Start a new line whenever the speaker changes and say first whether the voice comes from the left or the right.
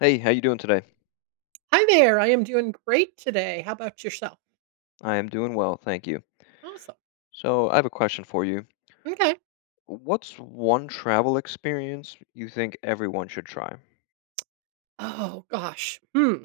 left: Hey, how you doing today?
right: Hi there, I am doing great today, how 'bout yourself?
left: I am doing well, thank you.
right: Awesome.
left: So, I have a question for you.
right: M'kay.
left: What's 1 travel experience you think everyone should try?
right: Oh gosh, hmm.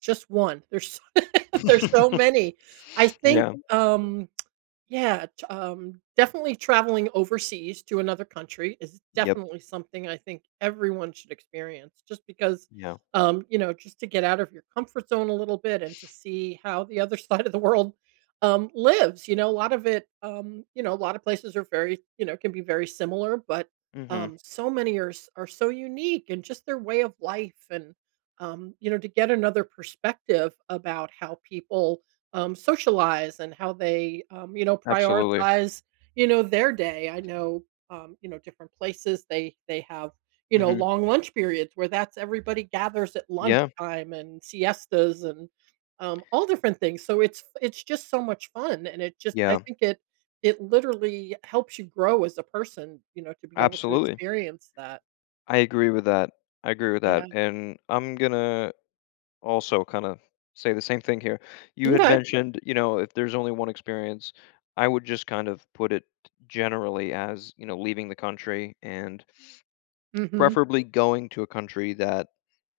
right: Just 1? There's s there's so many. I think,
left: Yeah.
right: um yeah, t um, definitely traveling overseas to another country is
left: Yep.
right: definitely something I think everyone should experience just because,
left: Yeah.
right: um, you know, just to get out of your comfort zone a little bit and to see how the other side of the world, um, lives, you know, lot of it, um, you know, a lotta places are very you know, can be very similar, but,
left: Mhm.
right: um, so many are s are so unique and just their way of life and, um, you know, to get another perspective about how people, um, socialize and how they, um, you know,
left: Absolutely.
right: prioritize, you know, their day. I know, um, you know, different places, they they have, you know,
left: Mhm.
right: long lunch periods where that's everybody gathers at
left: Yeah.
right: lunchtime and siestas and, um, all different things. So, it's f it's just so much fun, and it just I
left: Yeah.
right: think it it literally helps you grow as a person, you know, to be able to
left: Absolutely.
right: experience that.
left: I agree with that, I agree with that.
right: Yeah.
left: And I'm gonna also kinda say the same thing here. You had
right: M'kay.
left: mentioned, you know, if there's only one experience, I would just kind of put it generally as, you know, leaving the country and
right: Mhm.
left: preferably going to a country that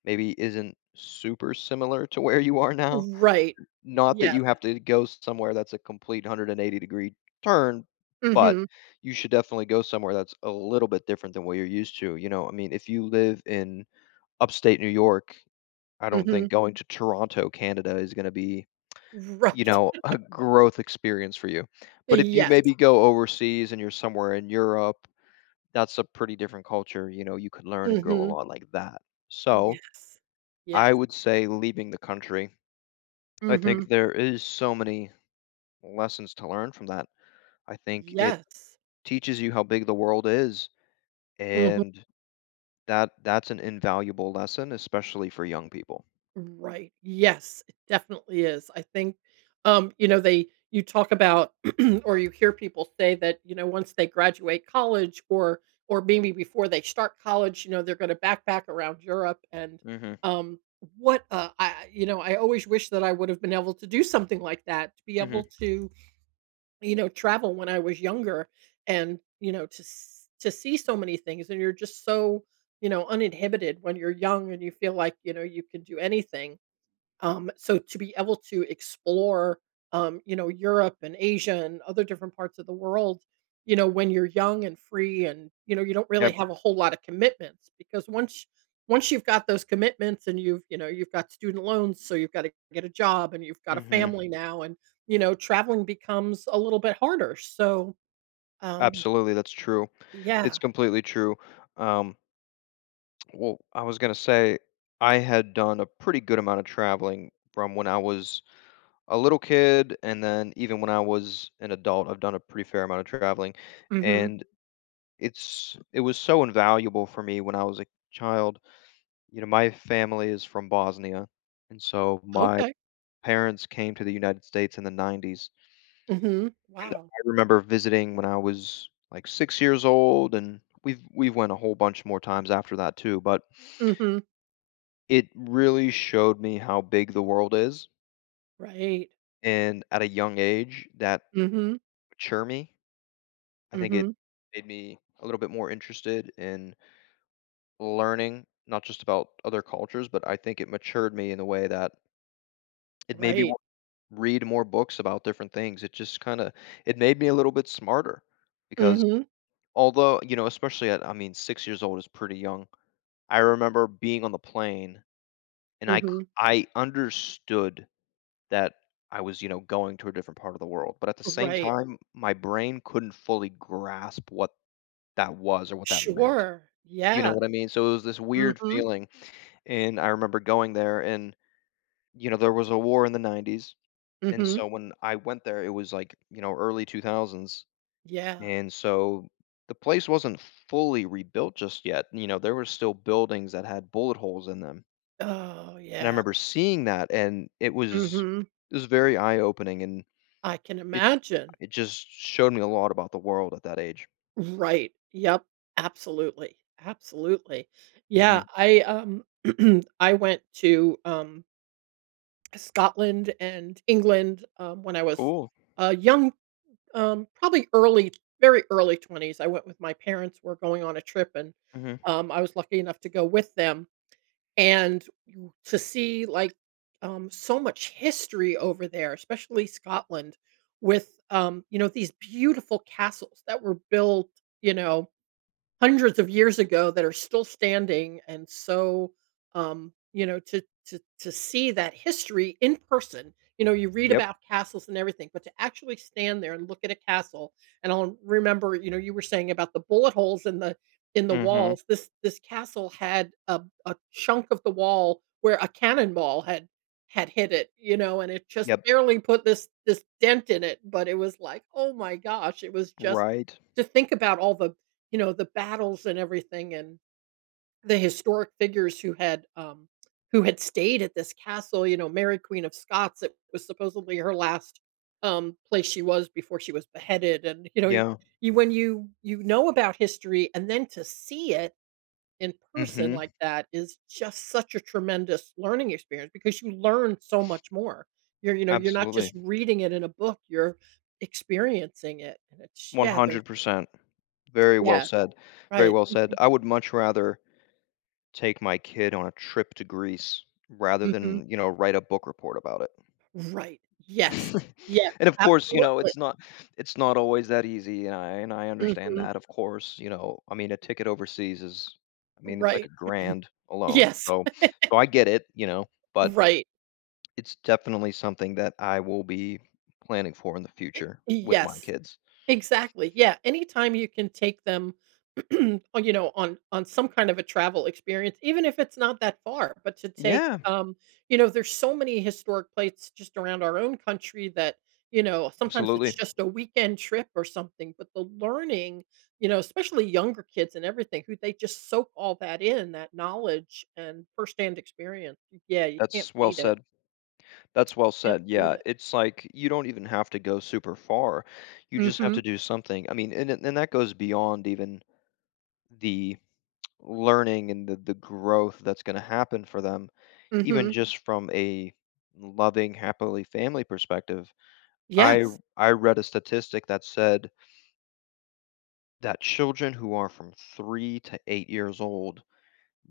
left: maybe isn't super similar to where you are now.
right: Right. Y y
left: Not that
right: yes.
left: you have to go somewhere that's a complete 180 degree turn, but
right: Mhm.
left: you should definitely go somewhere that's a little bit different than where you're used to, you know? I mean, if you live in Upstate New York, I don't
right: Mhm.
left: think going to Toronto, Canada is gonna be, you
right: Right.
left: know, a growth experience for you.
right: Uh,
left: But if you
right: yes.
left: maybe go overseas and you're somewhere in Europe, that's a pretty different culture, you know, you could learn and grow a
right: Mhm.
left: lot like that. So,
right: Yes. Yes.
left: I would say leaving the country, I think
right: Mhm.
left: there is so many lessons to learn from that. I think it
right: Yes.
left: teaches you how big the world is,
right: Mhm
left: and that that's an invaluable lesson, especially for young people.
right: Right, yes, it definitely is. I think, um, you know, they You talk about or you hear people say that, you know, once they graduate college or or maybe before they start college, you know, they're gonna backpack around Europe, and,
left: Mhm.
right: um, what, uh, I you know, I always wish that I would've been able to do something like that, to be able
left: Mhm.
right: to, you know travel when I was younger and, you know, to s to see so many things, and you're just so, you know, uninhibited when you're young, and you feel like, you know, you could do anything, um, so to be able to explore, um, you know, Europe and Asia and other different parts of the world, you know, when you're young and free and, you know, you don't really
left: Yep.
right: have a whole lotta commitments, because once once you've got those commitments and you've, you know, you've got student loans, so you've gotta get a job, and you've got a
left: Mhm.
right: family now, and, you know, traveling becomes a little bit harder, so, um
left: Absolutely, that's true. It's
right: Yeah.
left: completely true, um Well, I was gonna say I had done a pretty good amount of traveling from when I was a little kid, and then even when I was an adult, I've done a pretty fair amount of traveling,
right: Mhm.
left: and it's it was so invaluable for me when I was a child. You know, my family is from Bosnia, and so my
right: Okay.
left: parents came to the United States in the nineties.
right: Mhm.
left: And
right: Wow.
left: I remember visiting when I was, like, 6 years old, and we've we've went a whole bunch more times after that too, but
right: Mhm.
left: it really showed me how big the world is.
right: Right.
left: And at a young age, that
right: Mhm.
left: mature me. I think it
right: Mhm.
left: made me a little bit more interested in learning, not just about other cultures, but I think it matured me in a way that it made me
right: Right.
left: wa read more books about different things, it just kinda it made me a little bit smarter because
right: Mhm.
left: although you know, especially at, I mean, 6 years old is pretty young. I remember being on the plane, and I c
right: Mhm.
left: I understood that I was, you know, going to a different part of the world, but at the same
right: Right.
left: time, my brain couldn't fully grasp what that was or what that meant,
right: Sure.
left: you know
right: Yeah.
left: what I mean? So, it was this weird
right: Mhm.
left: feeling, and I remember going there, and, you know, there was a war in the 90's, and
right: Mhm.
left: so when I went there, it was, like, you know, early 2000's,
right: Yeah.
left: and so, the place wasn't fully rebuilt just yet, you know, there were still buildings that had bullet holes in them.
right: Oh,
left: And I
right: yeah.
left: remember seeing that, and it was,
right: Mhm.
left: it was very eye opening, and
right: I can
left: it
right: imagine.
left: it just showed me a lot about the world at that age.
right: Right, yep, absolutely, absolutely. Yeah,
left: Mhm.
right: I um, I went to, um Scotland and England, um, when I was,
left: Cool.
right: a young mm, um, probably early very early 20s, I went with my parents, were going on a trip, and,
left: Mhm.
right: um, I was lucky enough to go with them, and you to see, like, um, so much history over there, especially Scotland with, um, you know, these beautiful castles that were built, you know, hundreds of years ago that are still standing, and so, um, you know, to to to see that history in person you know, you read
left: Yep.
right: about castles and everything, but to actually stand there and look at a castle and on remember, you know, you were saying about the bullet holes in the in the
left: Mhm.
right: walls, this this castle had a a chunk of the wall where a cannonball had had hit it, you know, and it just
left: Yep.
right: barely put this this dent in it, but it was like, "Oh my gosh," it was just
left: Right.
right: to think about all the, you know, the battles and everything and the historic figures who had, um, who had stayed at this castle, you know, Mary, Queen of Scots, it was supposedly her last, um, place she was before she was beheaded, and, you know,
left: Yeah.
right: you when you you know about history, and then to see it in person
left: Mhm.
right: like that is just such a tremendous learning experience because you learn so much more. You're you know, you're not
left: Absolutely.
right: just reading it in a book, you're experiencing it, and it's
left: one
right: yeah, there's
left: hundred percent. Very well
right: Yeah.
left: said, very
right: Right.
left: well said.
right: Mhm.
left: I would much rather take my kid on a trip to Greece rather
right: Mhm.
left: than, you know, write a book report about it.
right: Right, yes. Yeah,
left: And of course, you know,
right: absolutely.
left: it's not it's not always that easy, and I and I understand
right: Mhm.
left: that, of course, you know? I mean, a ticket overseas is I mean, it's like
right: Right,
left: a grand alone.
right: yes.
left: So so I get it, you know, but,
right: Right.
left: it's definitely something that I will be planning for in the
right: Eh
left: future,
right: y
left: with my
right: yes.
left: kids.
right: Exactly, yeah. Anytime you can take them, on, you know, on on some kind of a travel experience even if it's not that far, but to take,
left: Yeah.
right: um you know, there's so many historic plates just around our own country that, you know, sometimes
left: Absolutely.
right: it's just a weekend trip or something, but the learning, you know, especially younger kids and everything, who they just soak all that in, that knowledge and firsthand experience. Yeah, you can't
left: That's well
right: beat it.
left: said. That's well
right: Can't
left: said,
right: beat
left: yeah.
right: it.
left: It's like, you don't even have to go super far, you just have to
right: Mhm.
left: do something. I mean, and th and that goes beyond even the learning and the the growth that's gonna happen for them even
right: Mhm.
left: just from a loving, happily family perspective. I re
right: Yes.
left: I read a statistic that said that children who are from 3 to 8 years old,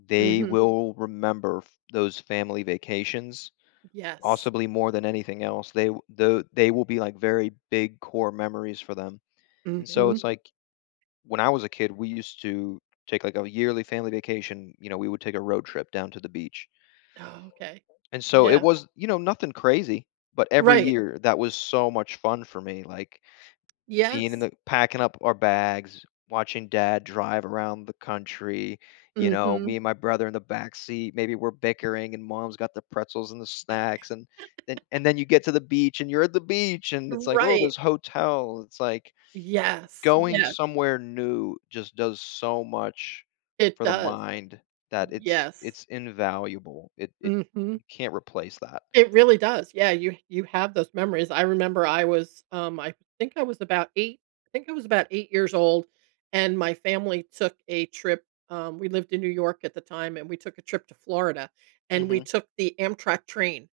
left: they
right: Mhm.
left: will remember f those family vacations,
right: Yes.
left: possibly, more than anything else. They w the they will be, like, very big core memories for them, and so,
right: Mhm.
left: it's like when I was a kid, we used to take like a yearly family vacation, you know? We would take a road trip down to the beach,
right: Oh, okay.
left: and so, it
right: Yeah.
left: was, you know, nothing crazy, but every
right: Right.
left: year, that was so much fun for me, like, being in
right: Yes.
left: the packing up our bags, watching dad drive around the country, you know?
right: Mhm.
left: Me and my brother in the back seat, maybe we're bickering, and mom's got the pretzels and the snacks and, then and then you get to the beach, and you're at the beach, and it's like, "Ooh,
right: Right.
left: this hotel." It's like,
right: Yes,
left: going
right: yeah.
left: somewhere new just does so much
right: It
left: for the
right: does.
left: mind that it's
right: Yes.
left: it's invaluable, it it
right: Mhm.
left: you can't replace that.
right: It really does, yeah, you you have those memories. I remember I was, um, I think I was about eight I think I was about eight years old, and my family took a trip. Um, we lived in New York at the time and we took a trip to Florida, and we
left: Mhm.
right: took the Amtrak train,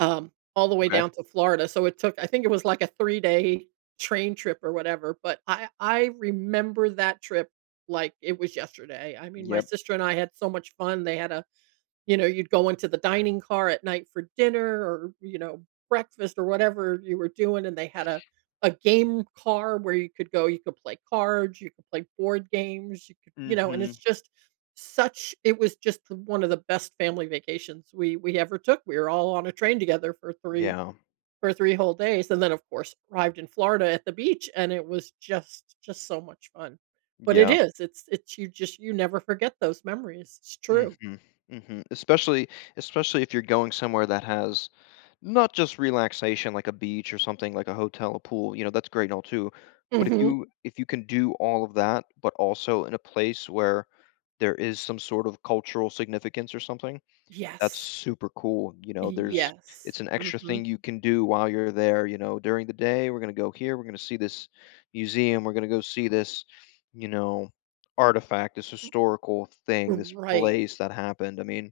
right: um, all the way
left: Okay.
right: down to Florida, so it took I think it was like a 3 day train trip or whatever, but I I remember that trip like it was yesterday. I mean, my
left: Yep.
right: sister and I had so much fun, they had a you know, you'd go into the dining car at night for dinner or, you know, breakfast or whatever you were doing, and they had a a game car where you could go you could play cards, you could play board games, you could you know, and
left: Mhm.
right: it's just such it was just one of the best family vacations we we ever took. We were all on a train together for 3
left: Yeah.
right: for 3 whole days, and then of course, arrived in Florida at the beach, and it was just just so much fun, but it
left: Yeah.
right: is, it's it's you just you never forget those memories. It's true.
left: Mhm. Mhm, especially especially if you're going somewhere that has, not just relaxation, like a beach or something, like a hotel, a pool, you know? That's great and all too, but if
right: Mhm.
left: you if you can do all of that, but also in a place where there is some sort of cultural significance or something, that's
right: Yes.
left: super cool, you know?
right: Y
left: There's
right: yes,
left: it's an extra
right: mhm.
left: thing you can do while you're there, you know? "During the day, we're gonna go here, we're gonna see this museum, we're gonna go see this, you know, artifact, this historical thing, this
right: Right.
left: place that happened," I mean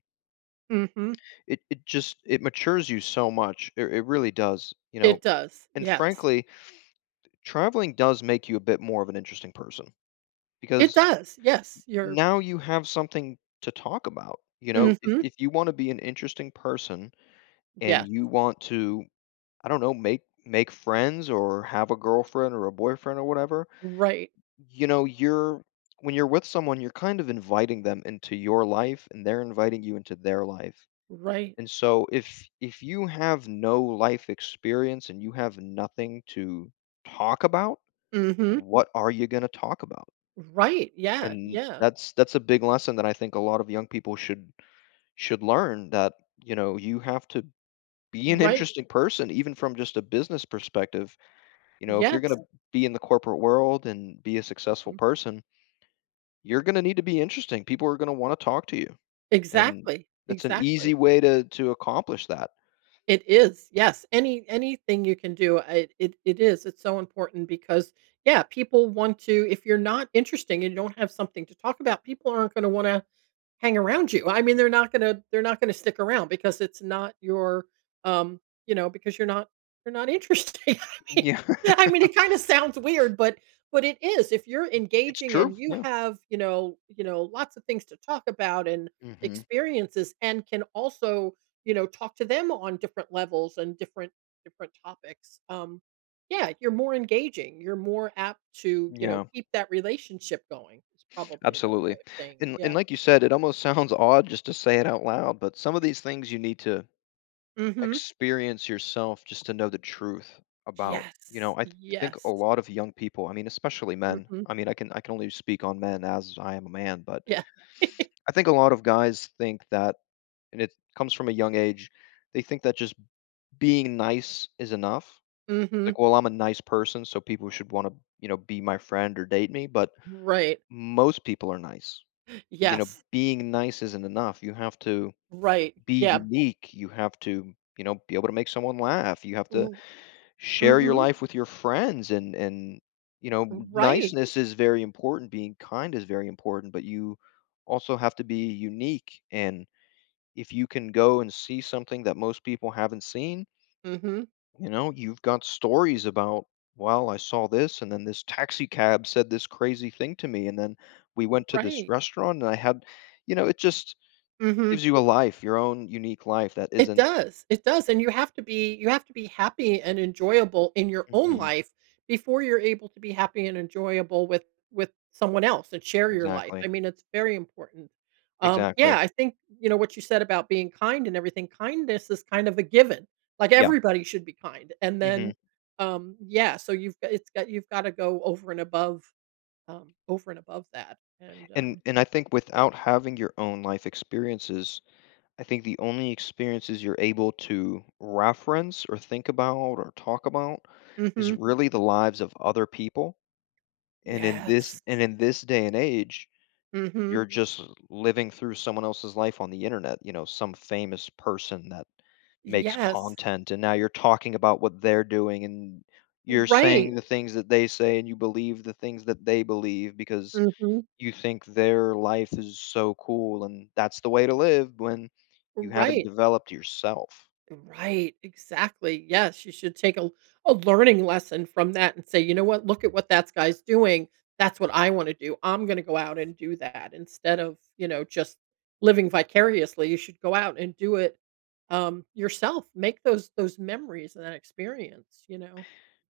right: Mhm.
left: it it just it matures you so much, it r it really does, you know,
right: It does,
left: and
right: yes.
left: frankly, traveling does make you a bit more of an interesting person
right: It
left: because
right: does, yes,
left: y
right: you're
left: now you have something to talk about, you know? If
right: Mhm.
left: if you wanna be an interesting person and
right: Yes.
left: you want to, I don't know, make make friends or have a girlfriend or a boyfriend or whatever,
right: Right.
left: y you know, you're when you're with someone, you're kind of inviting them into your life, and they're inviting you into their life,
right: Right.
left: and so, if if you have no life experience and you have nothing to talk about,
right: Mhm.
left: what are you gonna talk about?
right: Right, yeah,
left: And
right: yeah.
left: that's that's a big lesson that I think a lot of the young people should should learn, that, you know, you have to be an
right: Right.
left: interesting person even from just a business perspective, you know? If you're gonna
right: Yes.
left: be in the corporate world and be a successful
right: Mhm.
left: person you're gonna need to be interesting, people are gonna wanna talk to you, and
right: Exactly,
left: that's an
right: exactly.
left: easy way to to accomplish that.
right: It is, yes. Any anything you can do, I it it is, it's so important because, yeah, people want to if you're not interesting and you don't have something to talk about, people aren't gonna wanna hang around you. I mean, they're not gonna they're not gonna stick around, because it's not your, um you know, because you're not you're not interesting. I mean
left: Yeah.
right: I mean, it kinda sounds weird, but but it is. If you're
left: I It's
right: engaging
left: true,
right: and you
left: yeah.
right: have, you know you know, lots of things to talk about and
left: Mhm.
right: experiences and can also, you know, talk to them on different levels and different different topics, um yeah, you're more engaging, you're more apt to, you know,
left: Yeah.
right: keep that relationship going- is probably a better way
left: Absolutely.
right: of saying it,
left: And and
right: yeah.
left: like you said, it almost sounds odd just to say it out loud, but some of these things you need to
right: Mhm.
left: experience yourself just to know the truth about you
right: Yes.
left: know, I th think a
right: Yes.
left: lot of young people I mean, especially men,
right: Mhm.
left: I mean, I can I can only speak on men, as I am a man, but
right: Yeah.
left: I think a lot of guys think that- and it comes from a young age- they think that just being nice is enough?
right: Mhm.
left: Like, "Well, I'm a nice person, so people should wanna," you know, "be my friend or date me," but
right: Right.
left: most people are nice, you know?
right: Yes.
left: Being nice isn't enough. You have to
right: Right,
left: be
right: yeah.
left: unique, you have to, you know, be able to make someone laugh, you have
right: R
left: to share your
right: mhm.
left: life with your friends, and and you know,
right: Right.
left: niceness is very important. Being kind is very important, but you also have to be unique, and if you can go and see something that most people haven't seen
right: Mhm.
left: you know, you've got stories about, "Well, I saw this, and then this taxi cab said this crazy thing to me, and then we
right: R
left: went to this
right: Right.
left: restaurant, and I had" you know, it just
right: Mhm.
left: gives you a life, your own unique life that
right: It
left: isn't
right: does. It does, and you have to be you have to be happy and enjoyable in your own
left: Mhm.
right: life before you're able to be happy and enjoyable with with someone else and share your life. I
left: Exactly.
right: mean, it's very important. Um, yeah,
left: Exactly.
right: I think, you know, what you said about being kind and everything- kindness is kind of a given. Like,
left: Yeah.
right: everybody should be kind. And
left: Mhm.
right: then, um yeah, so you've go it's go you've gotta go over and above, um, over and above that and,
left: And
right: um
left: and I think without having your own life experiences, I think the only experiences you're able to reference or think about or talk about is
right: Mhm.
left: really the lives of other people. And in this
right: Yes.
left: and in this day and age, you're
right: Mhm.
left: just living through someone else's life on the Internet, you know, some famous person that makes
right: Yes.
left: content, and now you're talking about what they're doing, and you're saying
right: Right.
left: the things that they say, and you believe the things that they believe, because
right: Mhm.
left: you think their life is so cool, and that's the way to live when you haven't
right: Right.
left: developed yourself.
right: Right, exactly, yes. You should take a a learning lesson from that and say, "You know what? Look at what thats guy's doing. That's what I wanna do. I'm gonna go out and do that," instead of, you know, just living vicariously. You should go out and do it, um, yourself. Make those those memories and that experience, you know?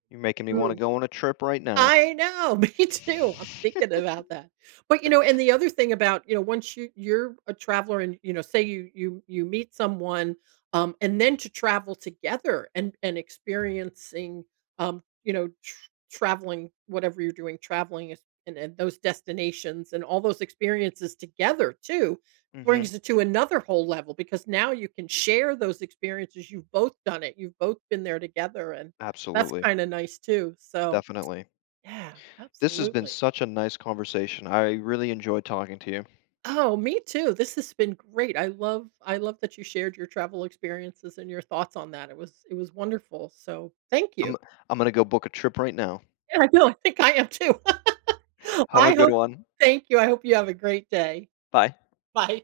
left: You're making me wanna
right: Mm.
left: go on a trip right now.
right: I know! Me too, I'm thinking about that. But, you know, and the other thing about, you know once you you're a traveler and, you know, say you you you meet someone, um, and then to travel together and and experiencing, um you know, tr traveling- whatever you're doing- traveling in in those destinations and all those experiences together, too,
left: Mhm.
right: brings it to another whole level, because now you can share those experiences, you've both done it, you've both been there together, and that's
left: Absolutely.
right: kinda nice too. So
left: Definitely.
right: yeah.
left: This has been
right: Absolutely.
left: such a nice conversation, I really enjoyed talking to you.
right: Oh, me too, this has been great. I love I love that you shared your travel experiences and your thoughts on that. It was it was wonderful. So thank
left: I'm
right: you.
left: I'm gonna go book a trip right now.
right: Yeah, I know, I think I am too.
left: Have a
right: I
left: good
right: hope
left: one.
right: thank you, I hope you have a great day.
left: Bye.
right: Bye.